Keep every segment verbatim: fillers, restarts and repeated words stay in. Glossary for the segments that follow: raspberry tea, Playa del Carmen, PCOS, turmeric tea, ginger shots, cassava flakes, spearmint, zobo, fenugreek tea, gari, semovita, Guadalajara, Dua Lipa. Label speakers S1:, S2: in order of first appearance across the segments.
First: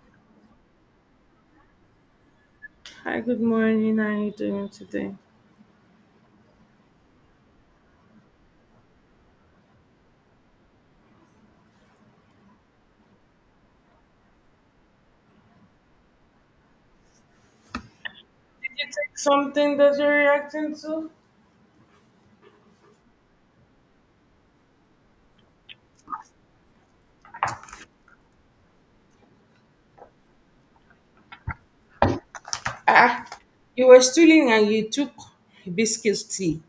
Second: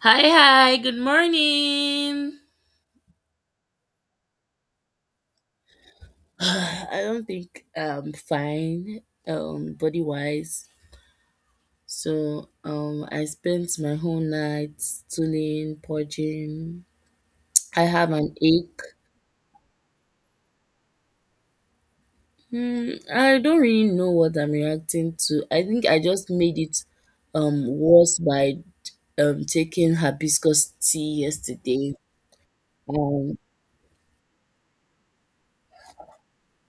S1: Hi, hi, good morning.
S2: Hi, good morning. How are you doing today?
S1: I don't think I'm fine, um, body wise. So, um, I spent my whole night stooling, purging. I have an ache.
S2: It's like something that you're reacting to?
S1: Hmm, I don't really know what I'm reacting to. I think I just made it, um, worse by, um, taking hibiscus tea yesterday.
S2: Ah,
S1: Um,
S2: you were stealing and you took hibiscus tea.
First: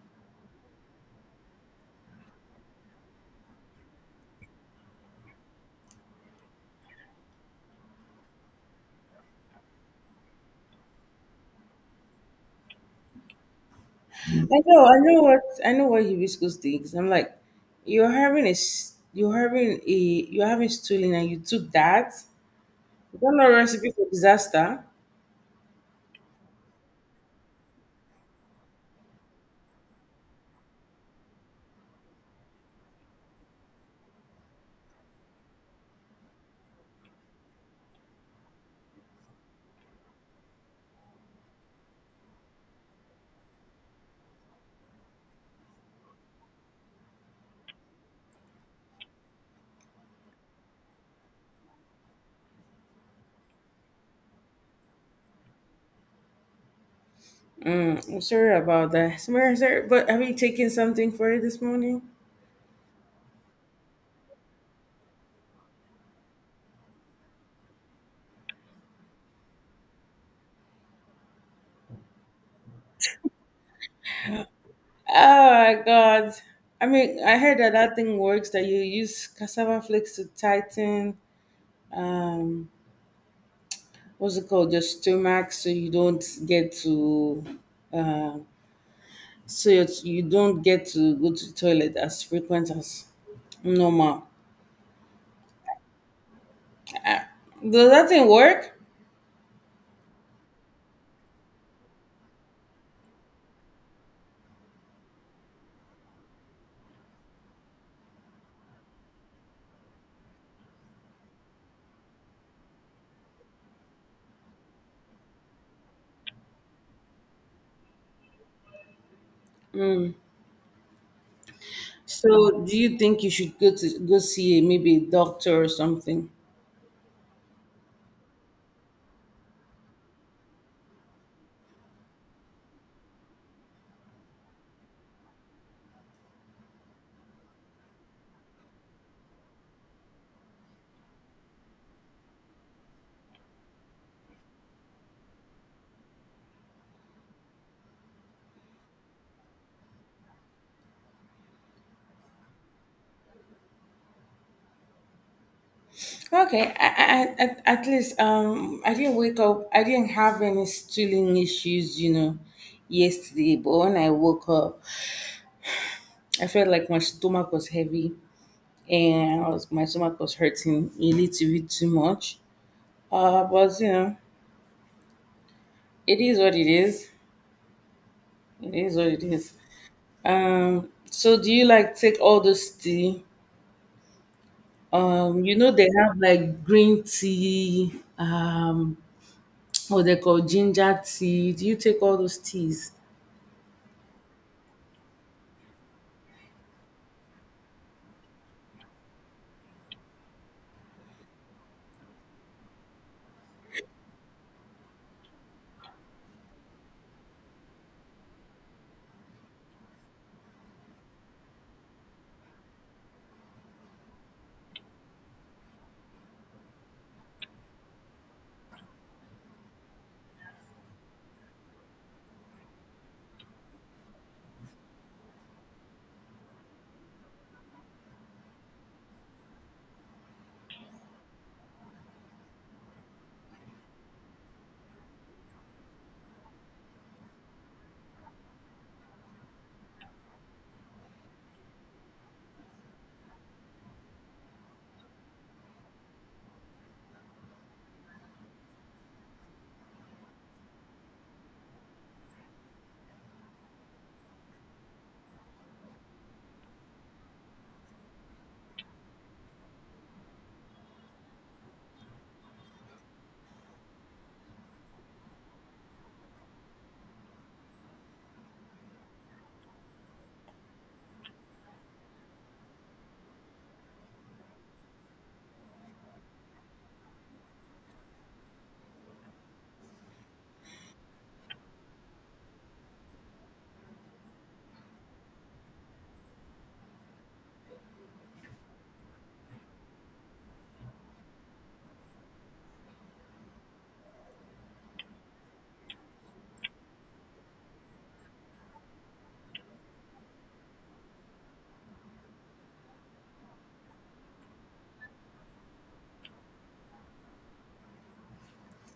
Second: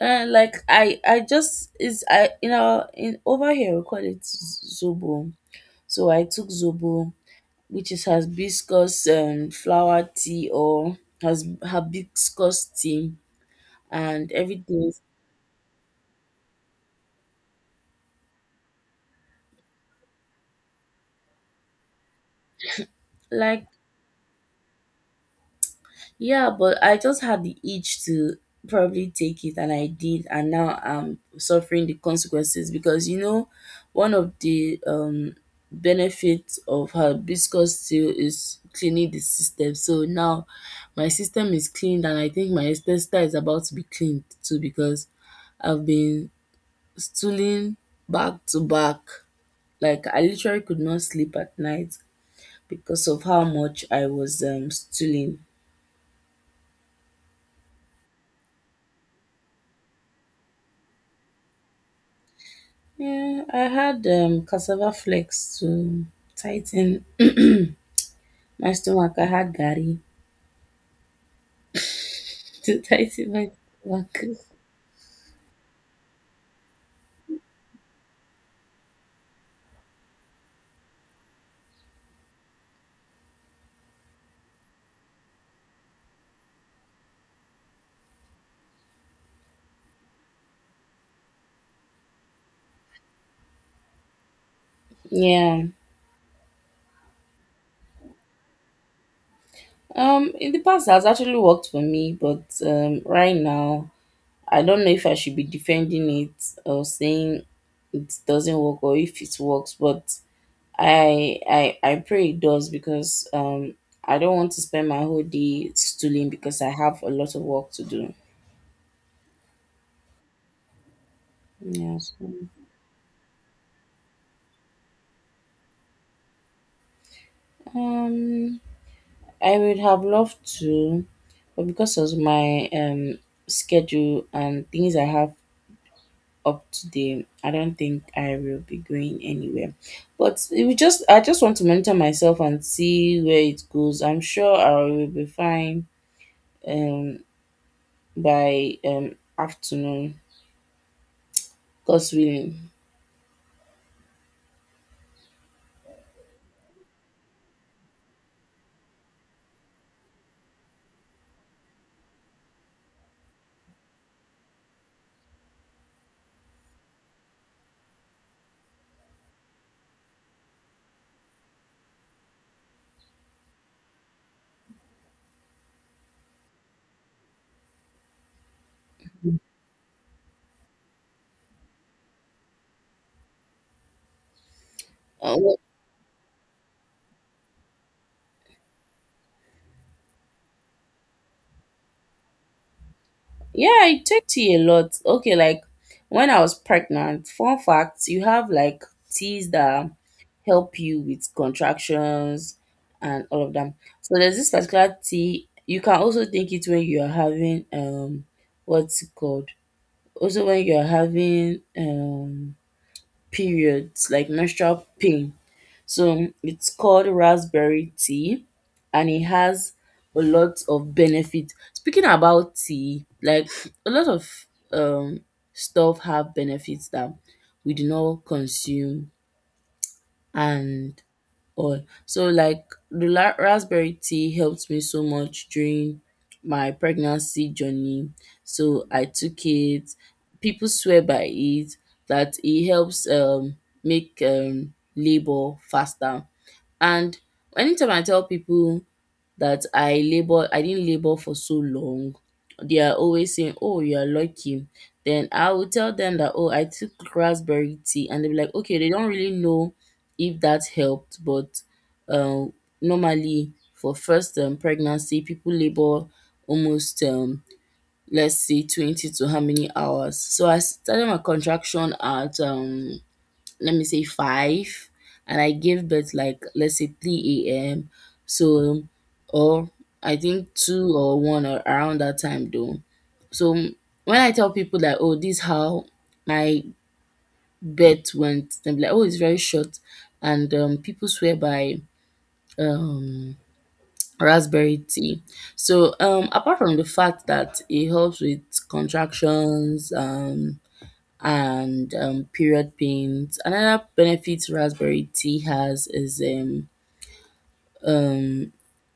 S1: uh, like I, I just is I you know in over here we call it z- zobo. So I took zobo, which is hibiscus um, flower tea or has hibiscus tea and
S2: I know,
S1: everything.
S2: I know what I know what hibiscus tea is. I'm like, you're having a s- you're having a you're having stealing and you took that. You not know
S1: Like,
S2: recipe for disaster.
S1: yeah, but I just had the itch to probably take it and I did, and now I'm suffering the consequences because you know one of the um benefits of hibiscus tea is cleaning the system. So now my system is cleaned and I think my sister is about to be cleaned too because I've been stooling back to back. Like I literally could not sleep at night because of how much I was um stooling.
S2: Mm, I'm sorry about that. Sorry, sorry, but have you taken something for it this morning?
S1: Yeah, I had um cassava flakes to tighten my stomach. I had gari to tighten my stomach.
S2: Oh my god. I mean, I heard that that thing works, that you use cassava flakes to tighten, um what's it called, your stomach, so you don't get to, uh, so it's- you don't get to go to the toilet as frequent as normal.
S1: Yeah.
S2: Does that thing work?
S1: Um, in the past, it has actually worked for me, but um, right now, I don't know if I should be defending it or saying it doesn't work or if it works. But I I I pray it does because um I don't want to spend my whole day stooling because I have a lot of work to do. Yeah. So,
S2: So do you think you should go to go see a, maybe a doctor or something?
S1: um, I would have loved to, but because of my um schedule and things I have up today, I don't think I will be going anywhere. But it will just I just want to mentor myself and see where it goes. I'm sure I will be fine um by um afternoon, God's willing.
S2: Okay, I, I, I, at at least, um I didn't wake up, I didn't have any stooling issues, you know, yesterday, but when I woke up I felt like my stomach was heavy and I was my stomach was hurting a little bit too much. Uh, but you know, it is what it is. It is what it
S1: Uh,
S2: is. Um, so do you like take all this tea? Um, you
S1: well,
S2: know, they have like green tea, um, what they call ginger tea. Do you take all those teas?
S1: yeah, I take tea a lot. Okay, like when I was pregnant, fun fact, you have like teas that help you with contractions and all of them. So there's this particular tea. You can also take it when you are having um what's it called? Also when you are having um periods like menstrual pain. So it's called raspberry tea and it has a lot of benefit. Speaking about tea, like a lot of um stuff have benefits that we do not consume and all. So like the la- raspberry tea helped me so much during my pregnancy journey. So I took it. People swear by it that it helps um make um labor faster, and anytime I tell people that I labor, I didn't labor for so long, they are always saying, "Oh, you are lucky." Then I will tell them that, "Oh, I took raspberry tea," and they'll be like, "Okay." They don't really know if that helped, but um, normally for first um, pregnancy, people labor almost um, let's say twenty to how many hours. So I started my contraction at um let me say five, and I give birth like let's say three a m. So, or I think two or one or around that time though. So when I tell people that, oh, this how my birth went, they'll be like, "Oh, it's very short," and um people swear by um raspberry tea. So um apart from the fact that it helps with contractions, um and um, period pains. Another benefit raspberry tea has is um, um,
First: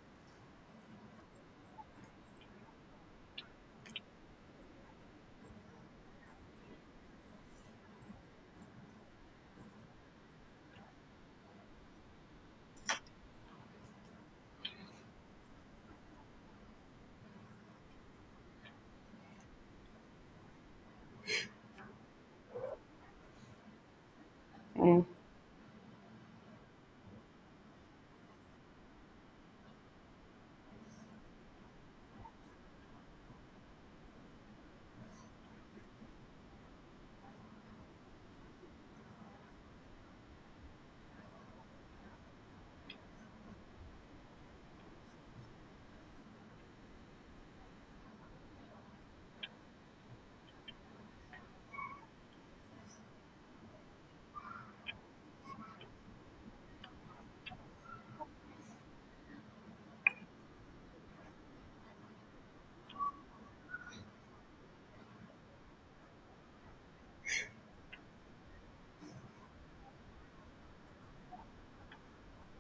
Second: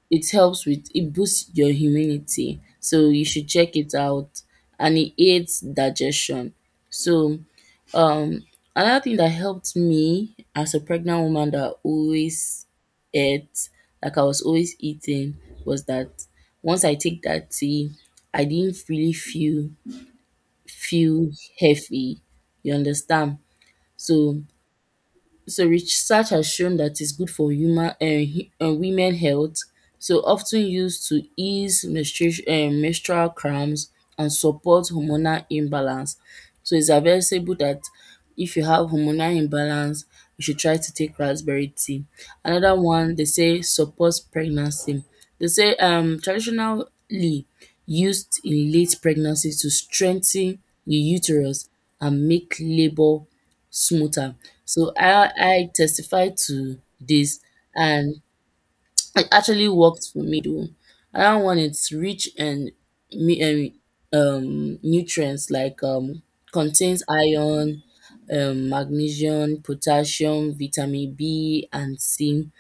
S1: it helps with it boosts your immunity, so you should check it out, and it aids digestion. So, um, another thing that helped me as a pregnant woman that always ate, like I was always eating, was that once I take that tea, I didn't really feel feel heavy. You understand? So so research has shown that it's good for human uh, uh, women health. So often used to ease menstruation uh, menstrual cramps and support hormonal imbalance. So it's advisable that if you have hormonal imbalance, you should try to take raspberry tea. Another one, they say supports pregnancy. They say um traditionally used in late pregnancy to strengthen the uterus and make labour smoother. So I I testify to this, and it actually worked for me though. Another one, it's rich and mi- um, um, nutrients like um, contains iron, um, magnesium, potassium, vitamin B, and C.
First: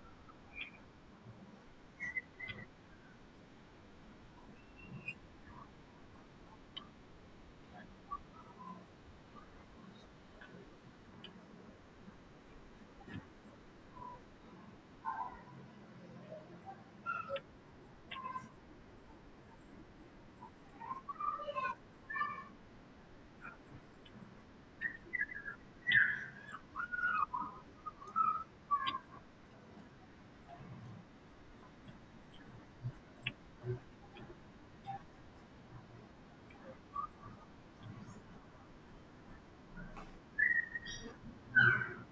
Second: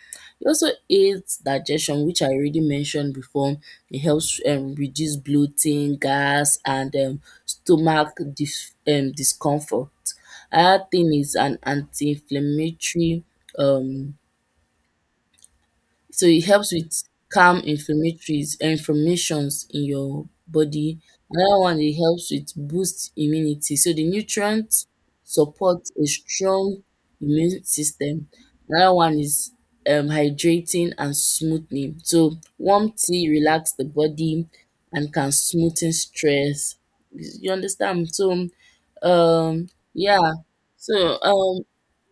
S1: It also aids digestion, which I already mentioned before. It helps um, reduce bloating, gas, and um, stomach dis- um, discomfort. Another thing is an anti-inflammatory, um, so it helps with calm inflammatories inflammations in your body. Another one, it helps with boost immunity. So the nutrients support a strong immune system. Another one is um, hydrating and smoothing. So warm tea relax the body and can smoothen stress. You understand? So um, yeah. So, um,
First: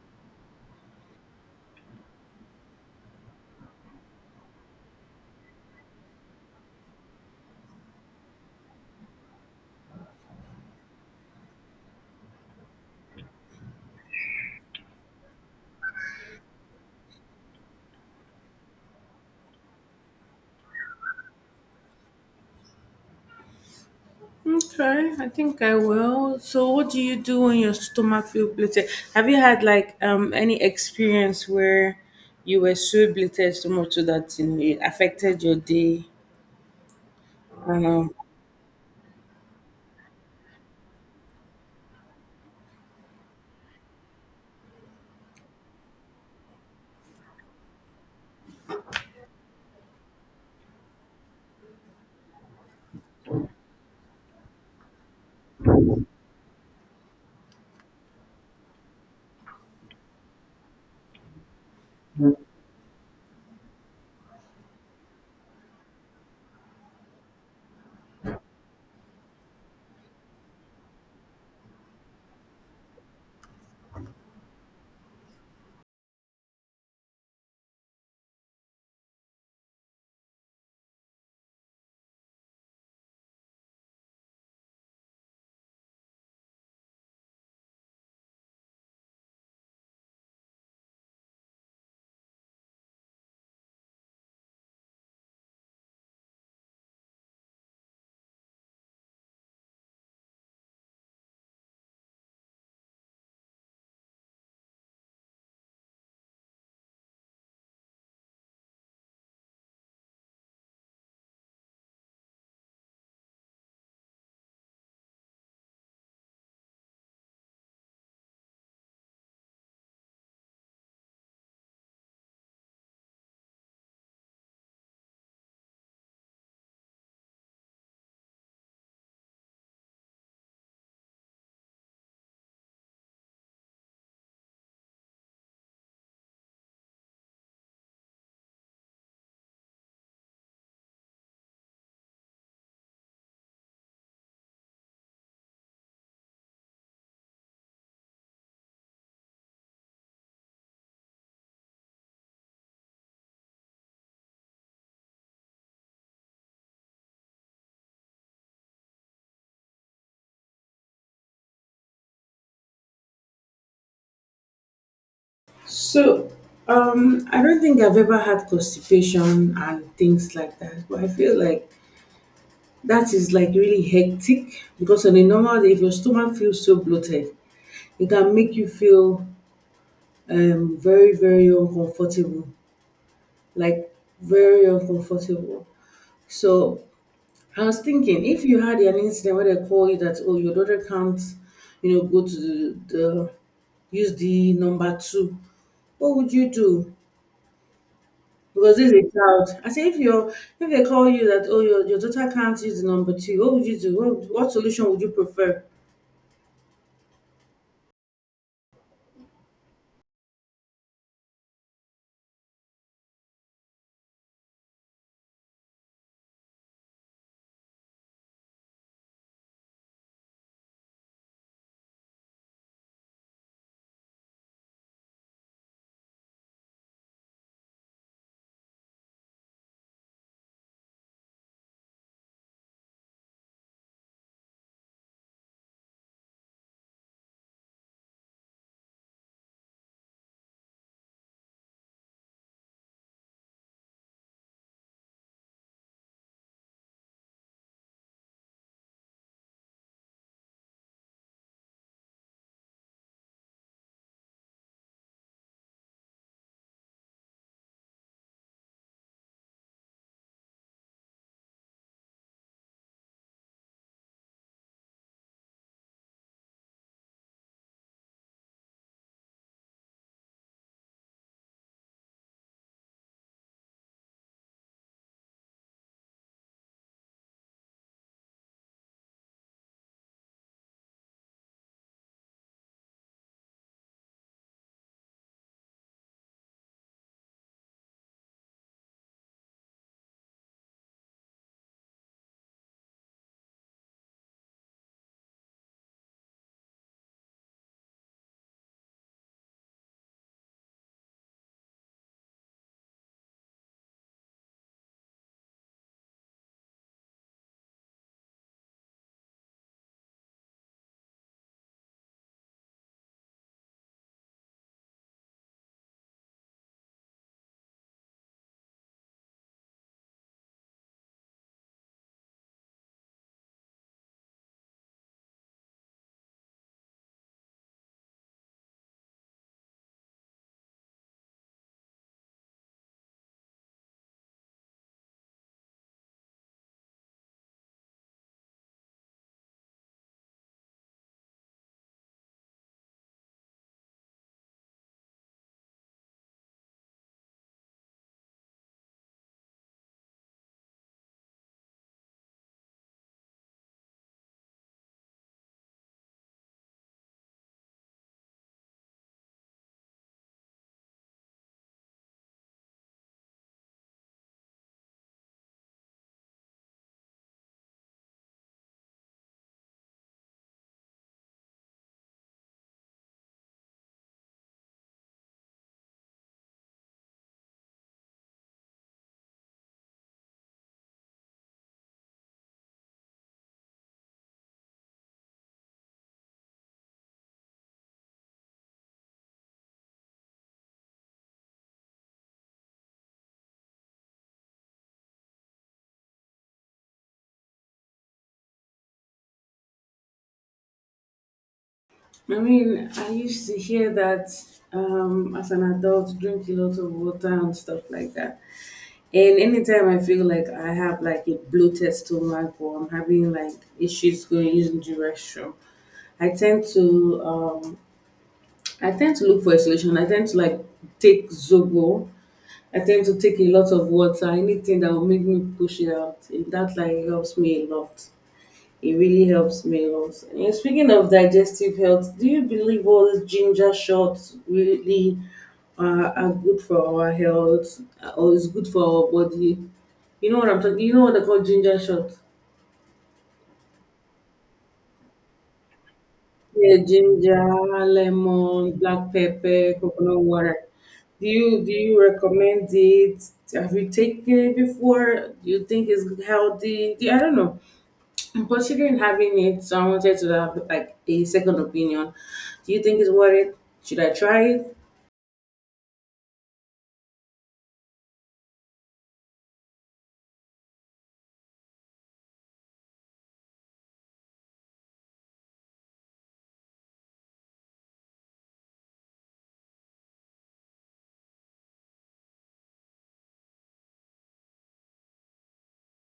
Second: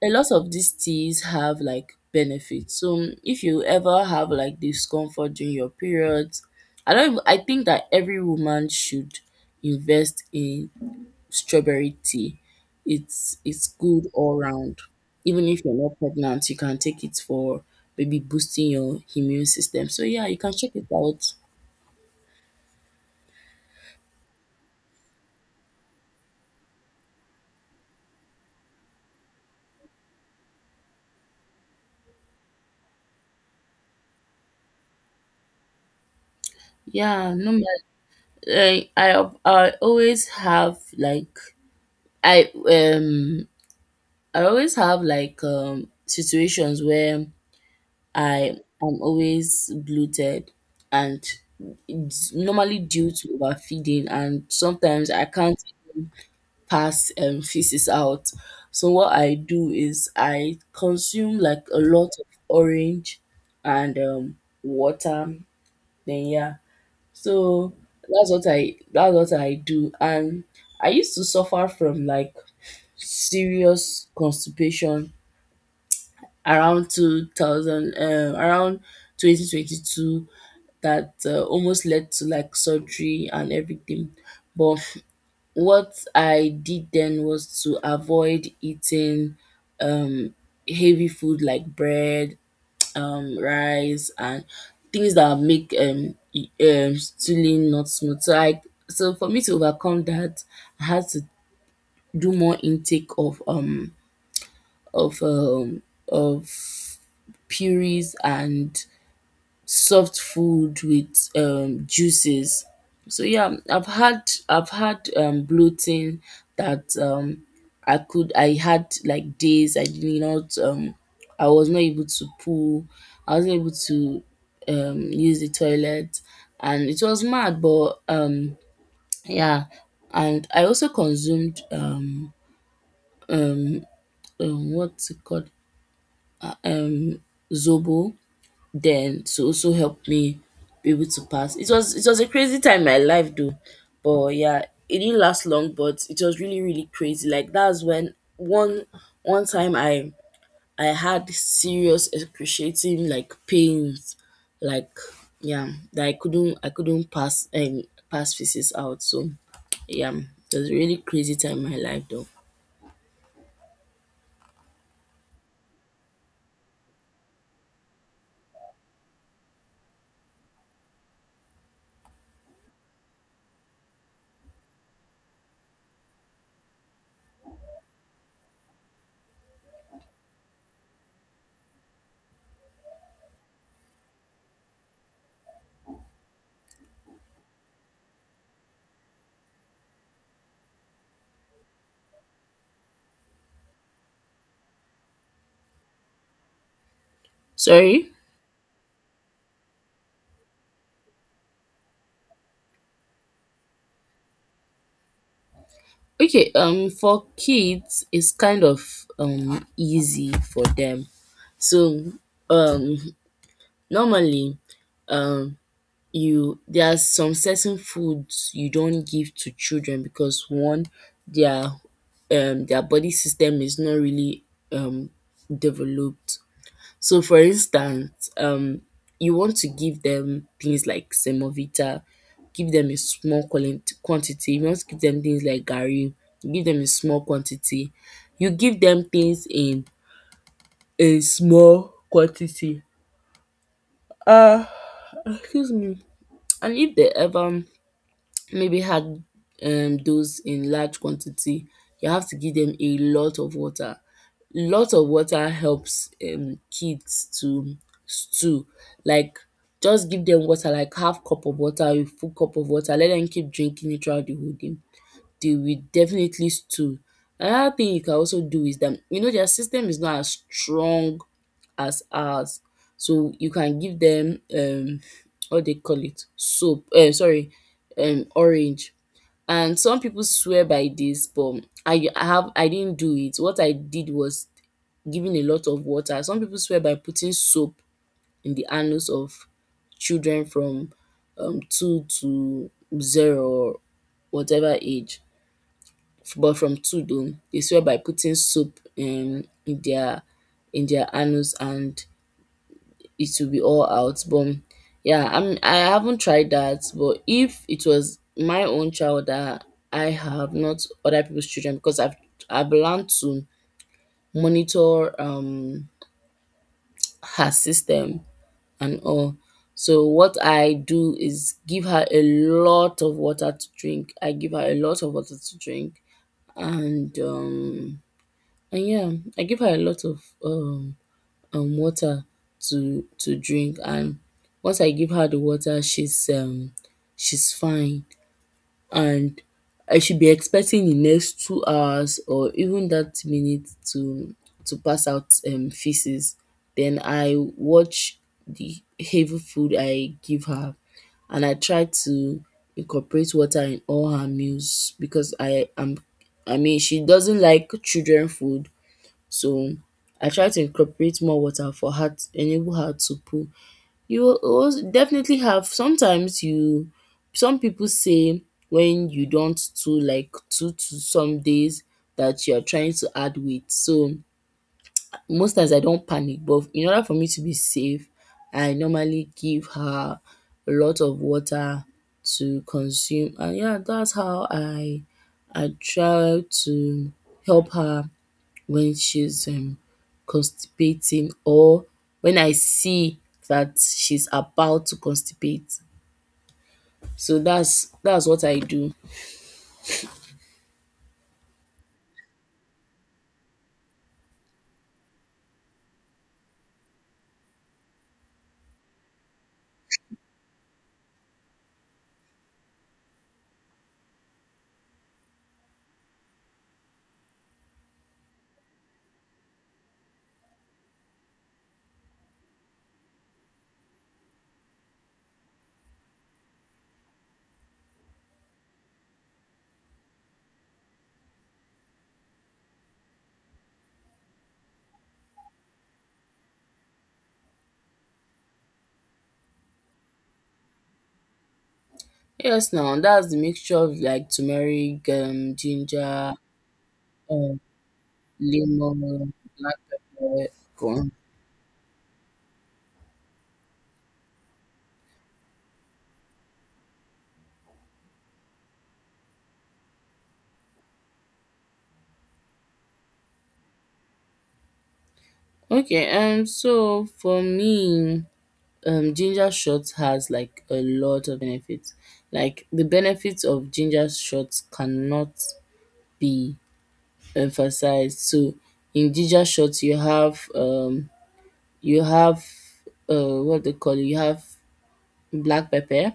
S1: a lot of these teas have like benefits. So, um, if you ever have like discomfort during your periods, I don't. even- I think that every woman should invest in strawberry tea. It's it's good all round. Even if you're not pregnant, you can take it for maybe boosting your immune system. So yeah, you can check it out.
S2: Okay, I think I will. So, what do you do when your stomach feels bloated? Have you had like um any experience where you were so bloated so much so that, you know, it affected your day?
S1: Yeah, no matter.
S2: Um,
S1: I I I always have like I um I always have like um situations where I am always bloated, and it's normally due to overfeeding, and sometimes I can't even pass um feces out. So what I do is I consume like a lot of orange and um water, then yeah. So that's what I that's what I do, and I used to suffer from like serious constipation around two thousand um around twenty twenty-two that uh, almost led to like surgery and everything, but what I did then was to avoid eating um heavy food like bread, um rice, and things that make um, e- um stooling not smooth. So i so for me to overcome that, I had to do more intake of um of um of purees and soft food with um juices. So yeah, I've had I've had um bloating that um I could I had like days I did not um I was not able to pull, I wasn't able to um use the toilet, and it was mad, but um yeah. And I also consumed um um, um what's it called? Zobo then, to also help me be able to pass. It was it was a crazy time in my life though, but yeah, it didn't last long. But it was really really crazy. Like, that's when one one time I I had serious excruciating like pains, like, yeah, that I couldn't I couldn't pass and pass physics out. So yeah, it was a really crazy time in my life though.
S2: So, um, I don't think I've ever had constipation and things like that, but I feel like that is like really hectic, because on a normal day, if your stomach feels so bloated, it can make you feel, um, very, very uncomfortable. Like, very uncomfortable. So I was thinking, if you had an incident where they call you that, oh, your daughter can't, you know, go to the, the use the number two, what would you do?
S1: Sorry.
S2: Because this is a child. I say, if you are, if they call you that, oh, your, your daughter can't use the number two, what would you do? What, what solution would you prefer?
S1: Okay, um for kids it's kind of um easy for them. So, um, normally, um, you there are some certain foods you don't give to children because one, their um their body system is not really um developed. So, for instance, um, you want to give them things like semovita, give them a small quali- quantity. You want to give them things like gari, give them a small quantity. You give them things in a small quantity. Ah, excuse me, and if they ever maybe had um those in large quantity, you have to give them a lot of water. Lot of water helps um kids to stew. Like, just give them water, like half cup of water, a full cup of water, let them keep drinking it throughout the whole day, they will definitely stool. Another thing you can also do is that you know their system is not as strong as ours. So you can give them um what they call it soap, um sorry um orange. And some people swear by this, but I I have I didn't do it. What I did was giving a lot of water. Some people swear by putting soap in the anus of children from um two to zero or whatever age, but from Tudor, they swear by putting soap um, in their in their anus, and it will be all out. But yeah, I'm I haven't tried that. But if it was my own child that I have, not other people's children, because I've I've learned to monitor um her system and all. So what I do is give her a lot of water to drink. I give her a lot of water to drink, and um And yeah, I give her a lot of um, um water to to drink, and once I give her the water, she's um she's fine, and I should be expecting the next two hours or even that minute to to pass out um feces. Then I watch the heavy food I give her, and I try to incorporate water in all her meals because I am I mean she doesn't like children food, so I try to incorporate more water for her t- enable her to poo. You will als- definitely have sometimes you some people say when you don't to like two to some days that you are trying to add weight. So most times I don't panic, but in order for me to be safe, I normally give her a lot of water to consume. And yeah, that's how I I try to help her when she's um, constipating, or when I see that she's about to constipate. So that's that's what I do.
S2: I mean, I used to hear that, um, as an adult, drink a lot of water and stuff like that. And anytime I feel like I have like a bloated stomach, or I'm having like issues going using the restroom, I tend to um I tend to look for a solution. I tend to like take Zobo. I tend to take a lot of water, anything that will make me push it out. It, that like helps me a lot. It really helps me a lot. And yeah, speaking of digestive health, do you believe all these ginger shots really are, are good for our health, uh, or is good for our body? You know what I'm talking. You know what they call ginger shots?
S1: Yes, now that's the mixture of like turmeric, um, ginger,
S2: Yeah, ginger,
S1: um,
S2: lemon, black
S1: lemon, black
S2: pepper, coconut
S1: pepper,
S2: water.
S1: corn.
S2: Do you do you recommend it? Have you taken it before? Do you think it's healthy? Do- I don't know. I'm considering having it, so I wanted to have like a second opinion. Do you think it's worth it? Should I try it?
S1: Okay, um, so for me, um, ginger shots has like a lot of benefits. Like the benefits of ginger shots cannot be emphasized. So in ginger shot you have um you have uh what they call it, you have black pepper,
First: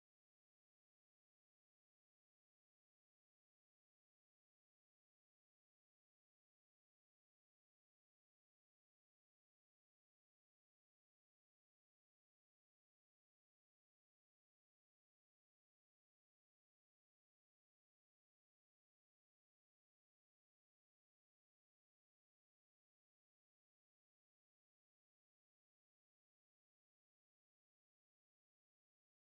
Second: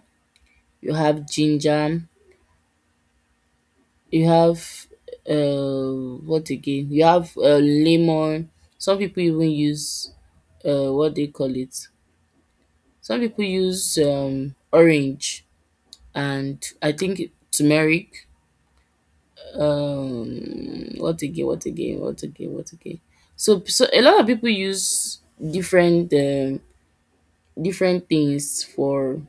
S1: you have ginger, you have uh what again? You have uh, lemon. Some people even use uh what they call it. Some people use um orange and I think turmeric. Um what again, what again, what again, what again. So so a lot of people use different um different things for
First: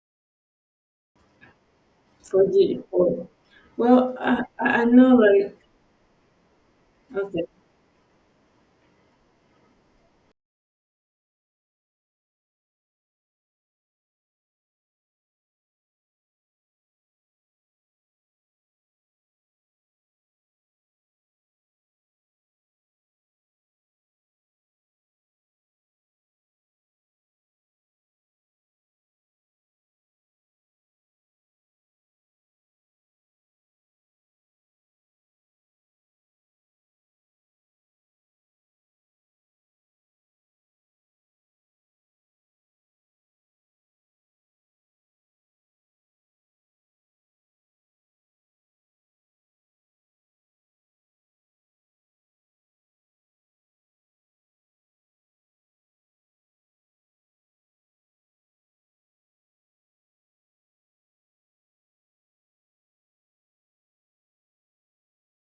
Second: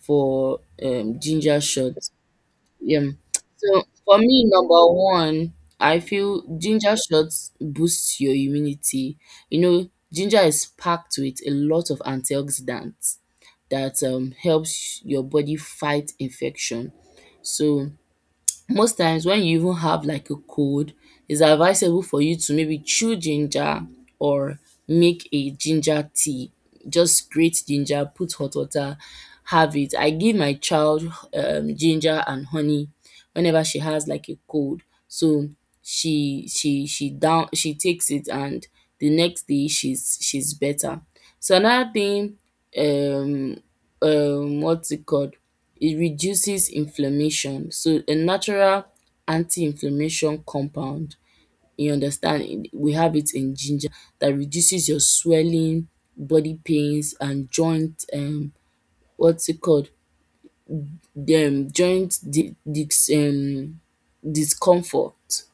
S1: for um ginger shots,
S2: For the,
S1: yeah.
S2: for,
S1: So
S2: well,
S1: for
S2: I,
S1: me,
S2: I I
S1: number
S2: know,
S1: one,
S2: like,
S1: I feel ginger
S2: okay.
S1: shots boosts your immunity. You know, ginger is packed with a lot of antioxidants that um helps your body fight infection. So most times when you even have like a cold, it's advisable for you to maybe chew ginger or make a ginger tea. Just grate ginger, put hot water, have it. I give my child um, ginger and honey whenever she has like a cold. So she she she down she takes it and the next day she's she's better. So another thing um um what's it called, it reduces inflammation. So a natural anti-inflammation compound, you understand, in- we have it in ginger that reduces your swelling, body pains and joint um what's it called, um joint di dis um discomfort.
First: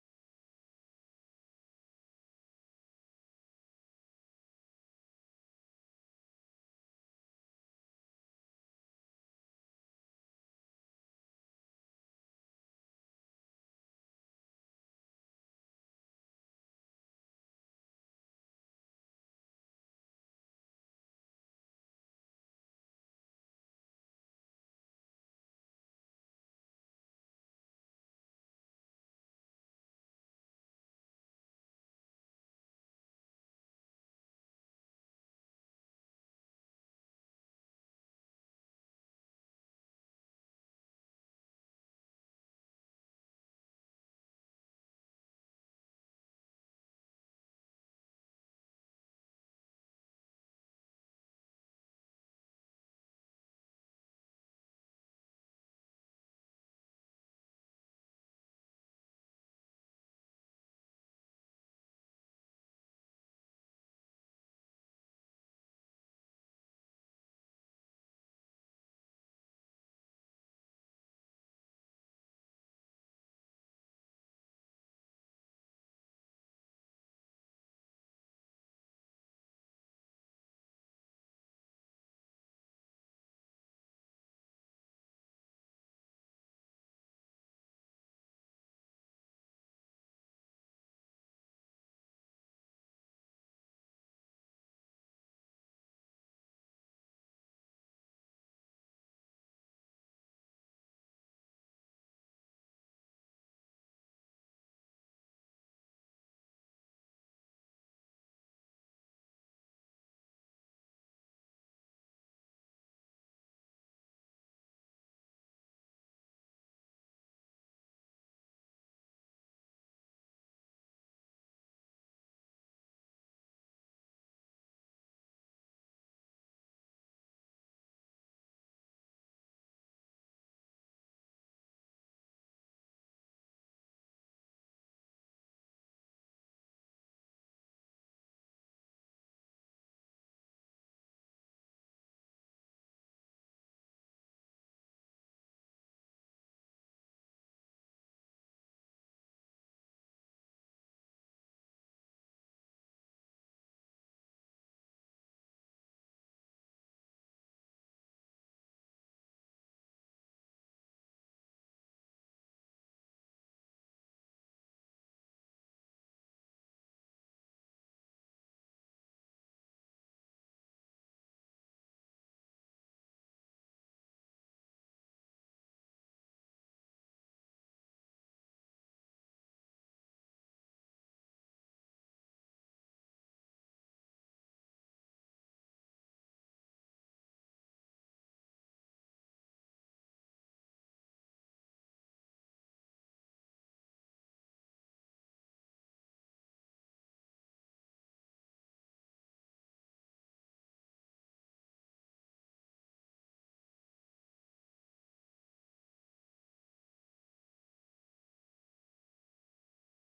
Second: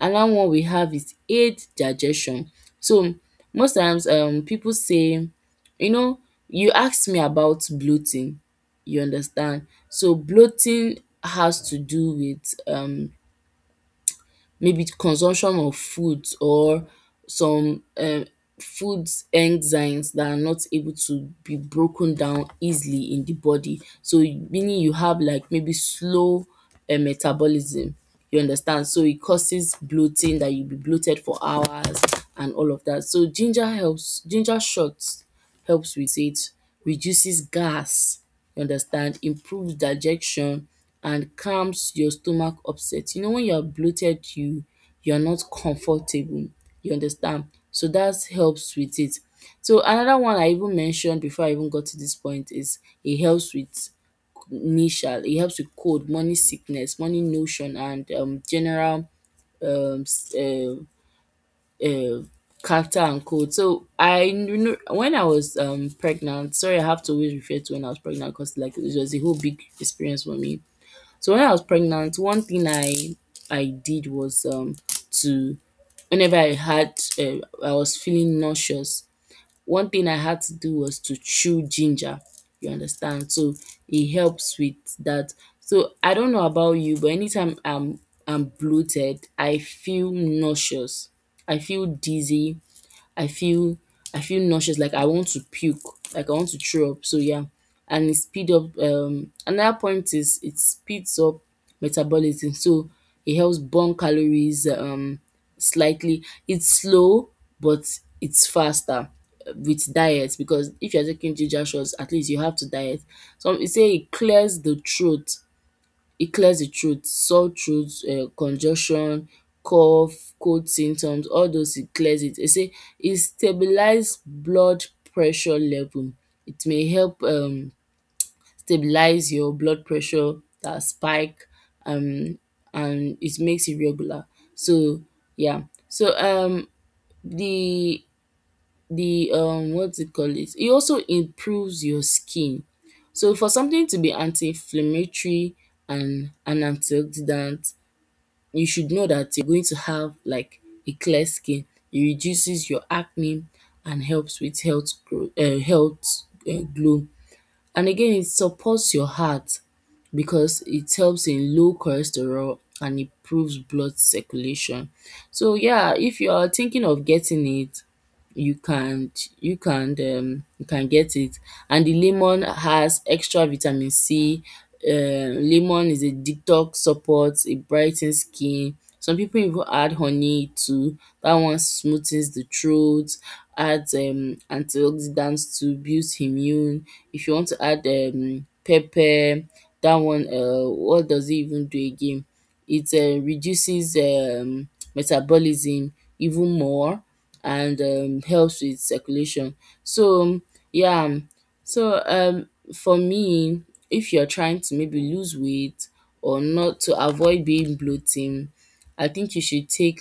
S1: Another one we have is aid digestion. So most times um people say, you know, you asked me about bloating, you understand, so bloating has to do with um maybe consumption of foods or some um food enzymes that are not able to be broken down easily in the body. So meaning you have like maybe slow um metabolism. You understand? So it causes bloating that you'll be bloated for hours and all of that. So ginger helps ginger shots helps with it, reduces gas, you understand, improves digestion and calms your stomach upset. You know when you are bloated, you you are not comfortable. You understand? So that helps with it. So another one I even mentioned before I even got to this point is it helps with initial, it helps with cold, morning sickness, morning notion and um general um s- um uh, character and code. So I knew when I was um pregnant. Sorry, I have to always refer to when I was pregnant because like it was a whole big experience for me. So when I was pregnant, one thing I I did was um to whenever I had uh, I was feeling nauseous, one thing I had to do was to chew ginger, you understand? So it helps with that. So I don't know about you, but anytime I'm I'm bloated, I feel nauseous. I feel dizzy. I feel I feel nauseous, like I want to puke, like I want to throw up. So yeah, and it speed up. Um, another point is it speeds up metabolism, so it helps burn calories um slightly. It's slow, but it's faster uh, with diet, because if you're taking ginger shots, at least you have to diet. So it say it clears the throat it clears the throat, sore throat, um congestion, cough, cold symptoms, all those it clears it. They say it stabilise blood pressure level. It may help um stabilise your blood pressure that spike, um and it makes it regular. So yeah, so um the the um what do you call it, it also improves your skin. So for something to be anti-inflammatory and an antioxidant, you should know that you're going to have like a clear skin. It reduces your acne and helps with health growth, uh, health, uh, glow. And again, it supports your heart because it helps in low cholesterol and improves blood circulation. So yeah, if you're thinking of getting it, you can you can um you can get it. And the lemon has extra vitamin C. Um lemon is a detox support, it brightens skin. Some people even add honey too. That one smoothens the throat, adds um antioxidants to boost immune. If you want to add um pepper, that one, uh, what does it even do again? It um reduces um metabolism even more and um helps with circulation. So yeah, um, yeah, so um for me, if you're trying to maybe lose weight or not to avoid being bloating, I think you should take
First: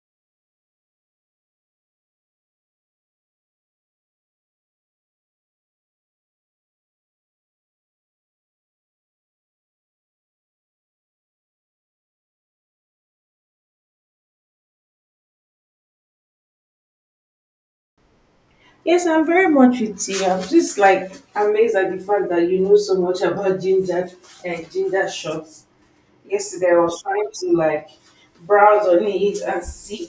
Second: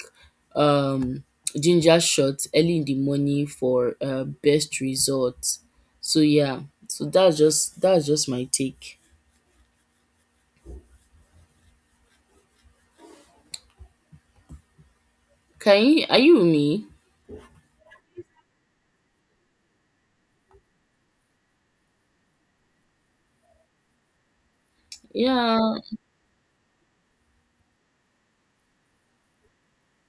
S1: um ginger shots early in the morning for uh, best results. So yeah, so that's just that's just my take. Can you, are you with me?
S2: Yes, I'm very much with you. I'm just like amazed at the fact that you know so much about ginger and ginger
S1: Yeah.
S2: shots. Yesterday, I was trying to like browse on it and see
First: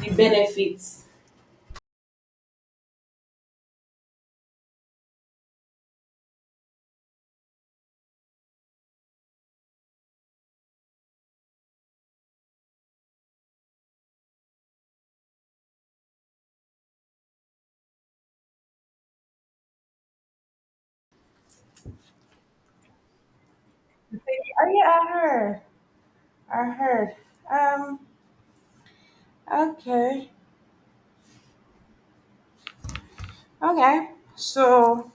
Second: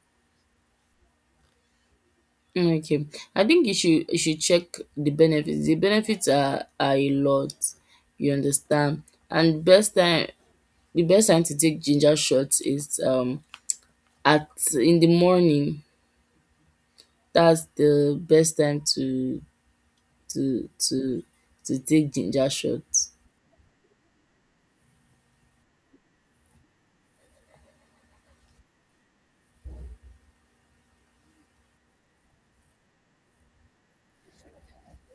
S2: the benefits.
S1: Mm. Okay, I think you should you should check the benefits. The benefits are are a lot, you understand. And best time the best time to take ginger shots is um at in the morning. That's the best time to to to to take ginger shots.
S2: Oh yeah, I heard. I heard. Um. Okay. Okay. So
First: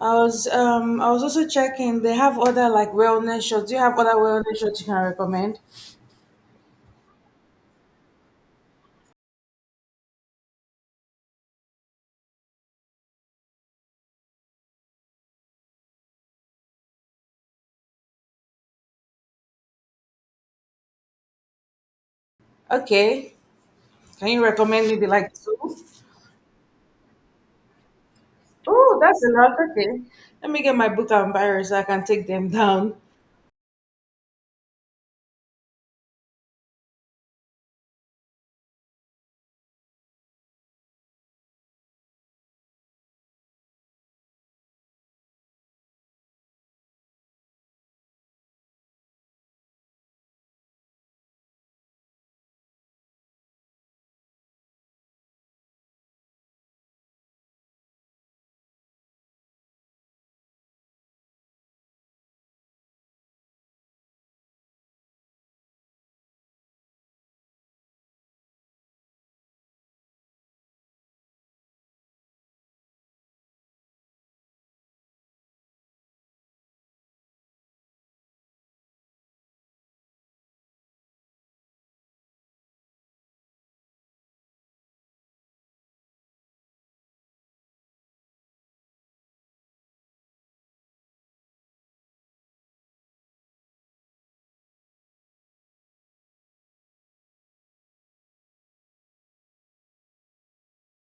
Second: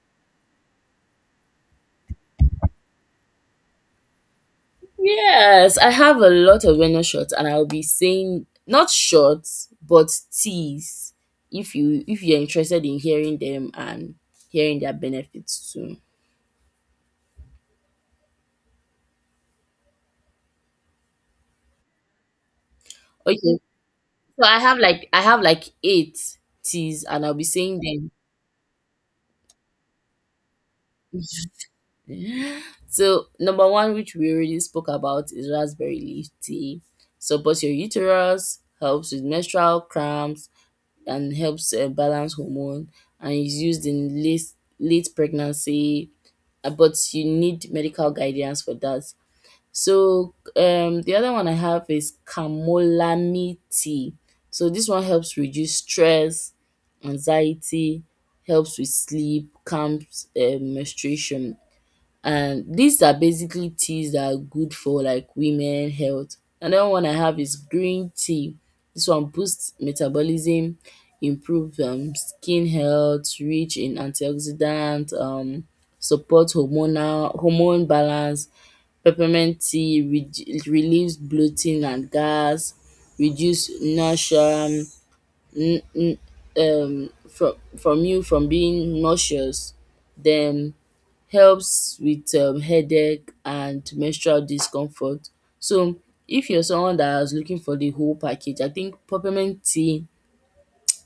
S2: I was, um I was also checking. They have other like wellness shows. Do you have other wellness shows you can recommend?
S1: Yes, I have a lot of wellness shots, and I'll be saying not shots but teas. If you if you're interested in hearing them and hearing their benefits too.
S2: Okay.
S1: Okay,
S2: Can
S1: so
S2: you
S1: I have
S2: recommend maybe
S1: like I
S2: like
S1: have like
S2: two?
S1: eight T's and I'll be saying them.
S2: Oh, that's a lot. Okay. Let me get my book and buyer so I can take them down.
S1: So number one, which we already spoke about, is raspberry leaf tea. Supports your uterus, helps with menstrual cramps, and helps uh, balance hormone. And is used in late late pregnancy, uh, but you need medical guidance for that. So um the other one I have is chamomile tea. So this one helps reduce stress, anxiety, helps with sleep, calms um, menstruation. And these are basically teas that are good for like women health. Another one I have is green tea. This one boosts metabolism, improves um, skin health, rich in antioxidant, um, support hormonal hormone balance. Peppermint tea redu relieves bloating and gas, reduce nausea, um, n n um from from you from being nauseous, then helps with um headache and menstrual discomfort. So if you're someone that is looking for the whole package, I think peppermint tea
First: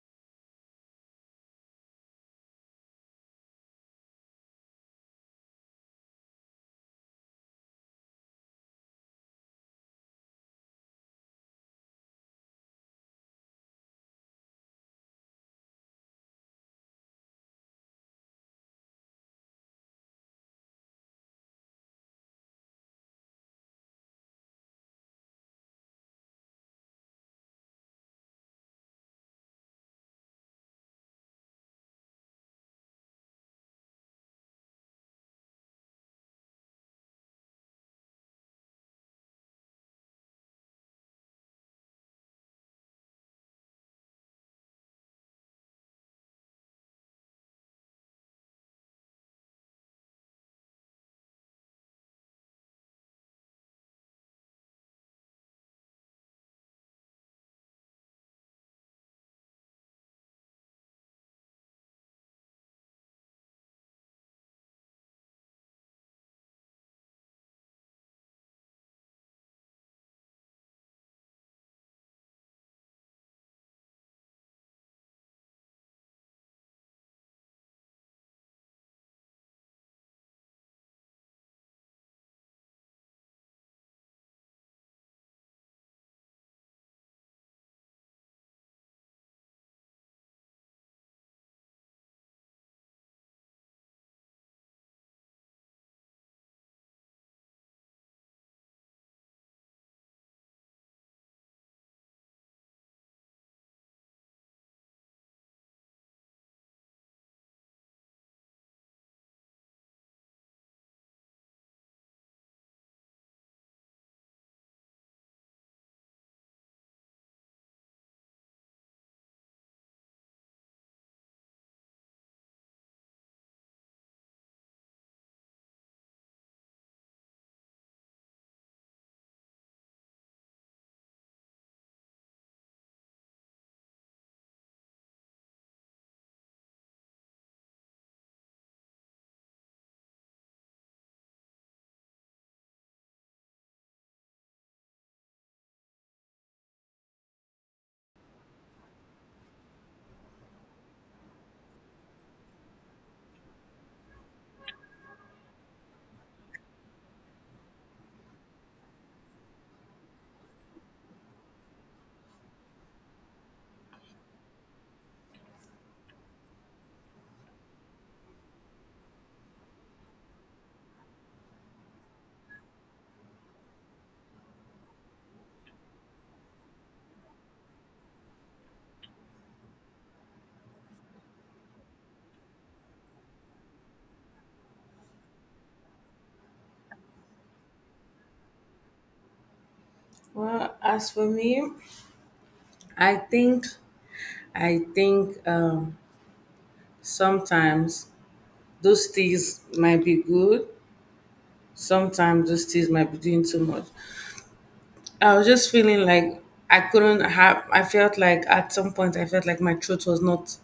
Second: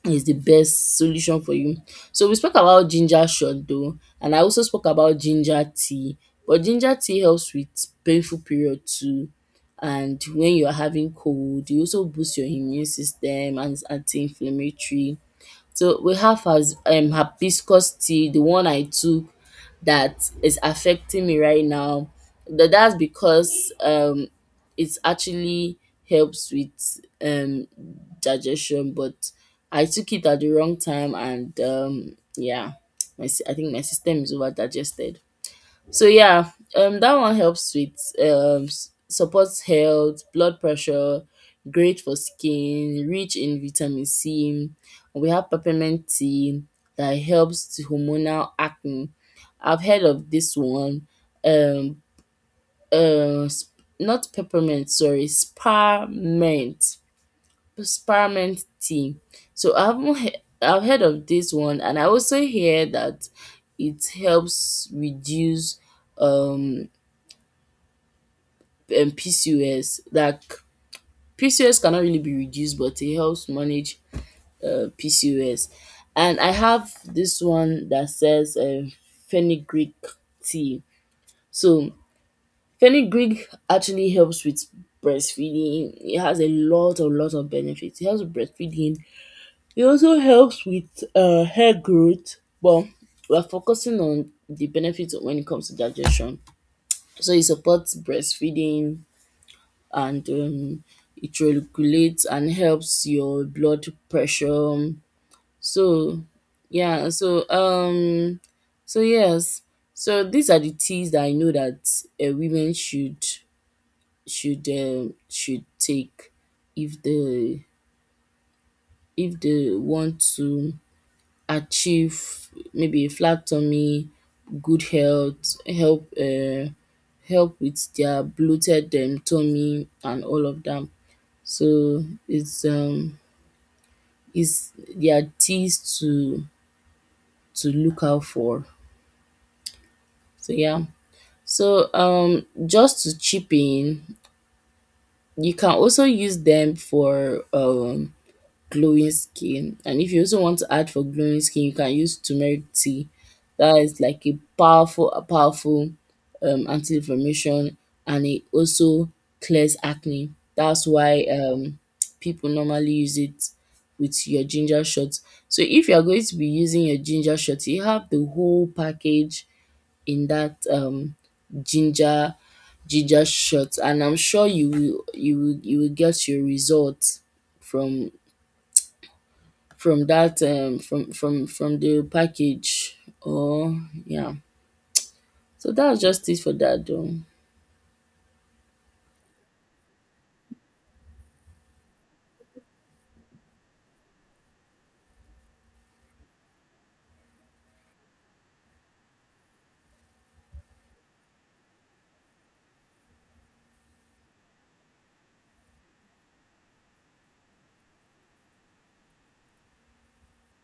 S1: is the best solution for you. So we spoke about ginger shot though, and I also spoke about ginger tea, but ginger tea helps with painful period too, and when you are having cold e also boost your immune system and is anti-inflammatory. So we have has um hibiscus tea, the one I took that is affecting me right now. Tha- That's because um it actually helps with um digestion, but I took it at the wrong time, and um yeah, my si- I think my system is over digested. So yeah, um, that one helps with um s- supports health, blood pressure, great for skin, rich in vitamin C. We have peppermint tea that helps to hormonal acne. I've heard of this one. Um, uh, sp- Not peppermint, sorry, spearmint, spearmint tea. So I haven't he- I've heard of this one, and I also hear that it helps reduce um um, P C O S. Like P C O S cannot really be reduced, but it helps manage, uh, P C O S. And I have this one that says, um, fenugreek tea. So fenugreek actually helps with breastfeeding. It has a lot, a lot of benefits. It helps with breastfeeding. It also helps with uh, hair growth. But we're focusing on the benefits when it comes to digestion. So it supports breastfeeding, and um it regulates and helps your blood pressure. So yeah, so um so yes. So these are the teas that I know that, uh, women should should um should take if the if they want to achieve maybe a flat tummy, good health, help uh help with their bloated, um, tummy, and all of that. So it's um it's there are things to to look out for. So yeah. So um just to chip in, you can also use them for um glowing skin. And if you also want to add for glowing skin, you can use turmeric tea. That is like a powerful, a powerful, um, anti-inflammation, and it also clears acne. That's why, um, people normally use it with your ginger shots. So if you are going to be using your ginger shot, you have the whole package in that, um, ginger ginger shot, and I'm sure you will you will you will get your results from from that um from from from the package or yeah, so that's just it for that though.
S2: Well, as for me, I think, I think um sometimes those things might be good. Sometimes those things might be doing too much. I was just feeling like I couldn't have, I felt like at some point I felt like my throat was not,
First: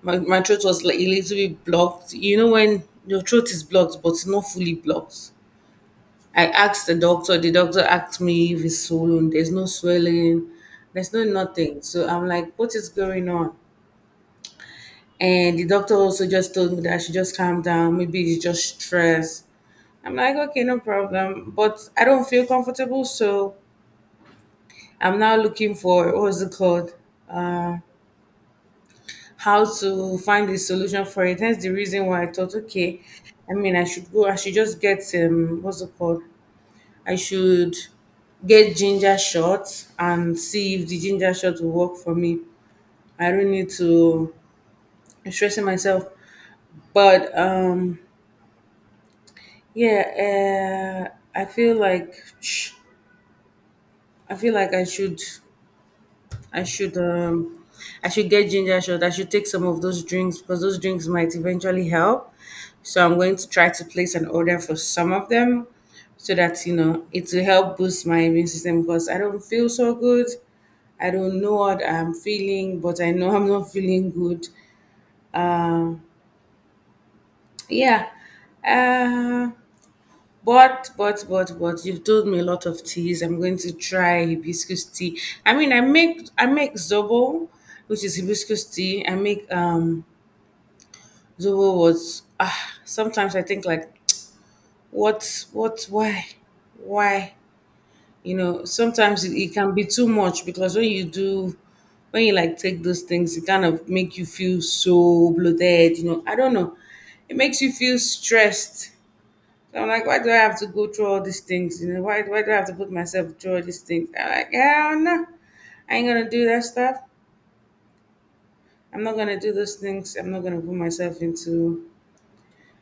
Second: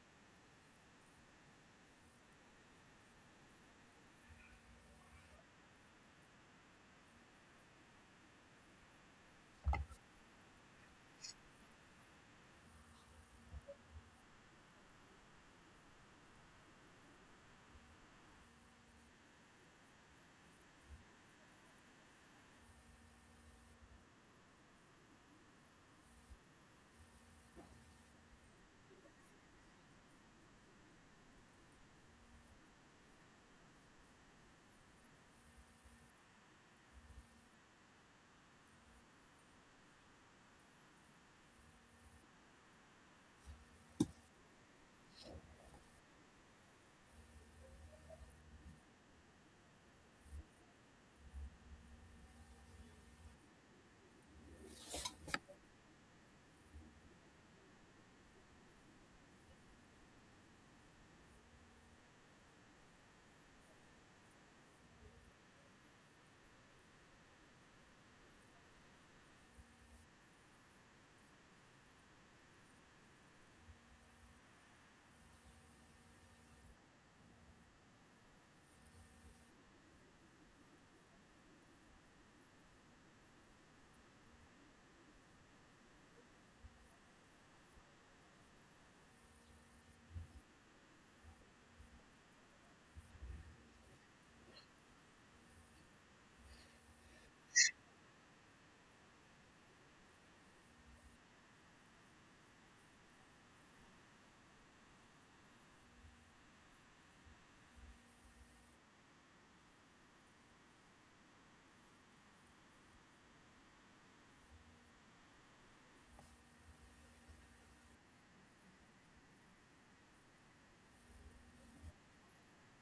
S2: my, my throat was like a little bit blocked. You know when your throat is blocked but it's not fully blocked. I asked the doctor, the doctor asked me if it's swollen, there's no swelling, there's no nothing. So I'm like, what is going on? And the doctor also just told me that I should just calm down, maybe it's just stress. I'm like, okay, no problem. But I don't feel comfortable, so I'm now looking for, what's it called, how to find the solution for it. Hence the reason why I thought, okay, I mean, I should go, I should just get, um, what's it called, I should get ginger shots and see if the ginger shot will work for me. I don't need to stress myself. But um, yeah, uh, I feel like, I feel like I should. I should um I should get ginger shot. I should take some of those drinks because those drinks might eventually help. So I'm going to try to place an order for some of them so that, you know, it will help boost my immune system, because I don't feel so good. I don't know what I'm feeling, but I know I'm not feeling good. Yeah. Uh, But, but, but, but you've told me a lot of teas. I'm going to try hibiscus tea. I mean, I make I make zobo, which is hibiscus tea. I make, um zobo was, ah. Sometimes I think like, what, what, why, why? You know, sometimes it, it can be too much, because when you do, when you like take those things, it kind of make you feel so bloated. You know, I don't know. It makes you feel stressed. So I'm like, why do I have to go through all these things? You know, why why do I have to put myself through all these things? I'm like, hell no. I ain't gonna do that stuff. I'm not gonna do those things. I'm not gonna put myself into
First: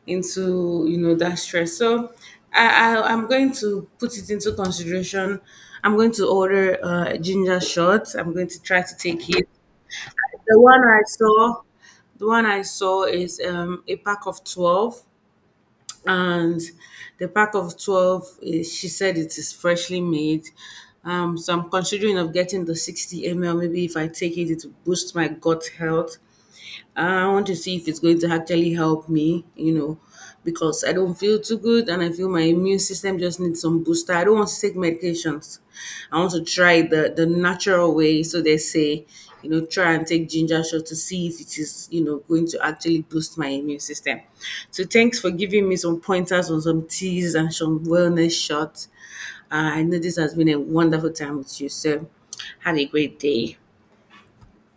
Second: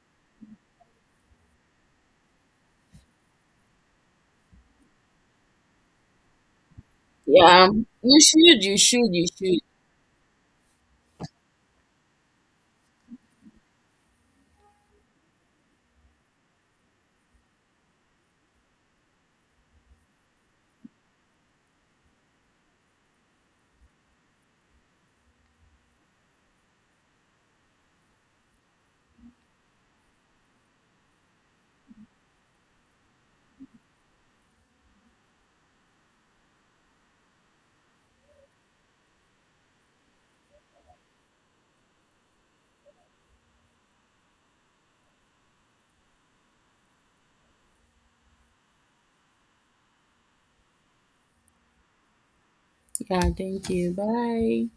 S2: into you know, that stress. So I, I I'm going to put it into consideration. I'm going to order, uh, ginger
S1: Yeah,
S2: shots.
S1: you
S2: I'm going
S1: should
S2: to
S1: you
S2: try to
S1: should you
S2: take it.
S1: should.
S2: The one I saw, the one I saw is, um, a pack of twelve, and the pack of twelve is, she said, it is freshly made, um, so I'm considering of getting the sixty milliliters. Maybe if I take it, it will boost my gut health. I want to see if it's going to actually help me, you know, because I don't feel too good and I feel my immune system just needs some booster. I don't want to take medications. I want to try the the natural way. So they say, you know, try and take ginger shot to see if it is, you know, going to actually boost my immune system. So thanks for giving me some pointers on some teas and some wellness shots. Uh, I know this has been a wonderful time with you. So have a great
S1: Yeah,
S2: day.
S1: thank you, bye.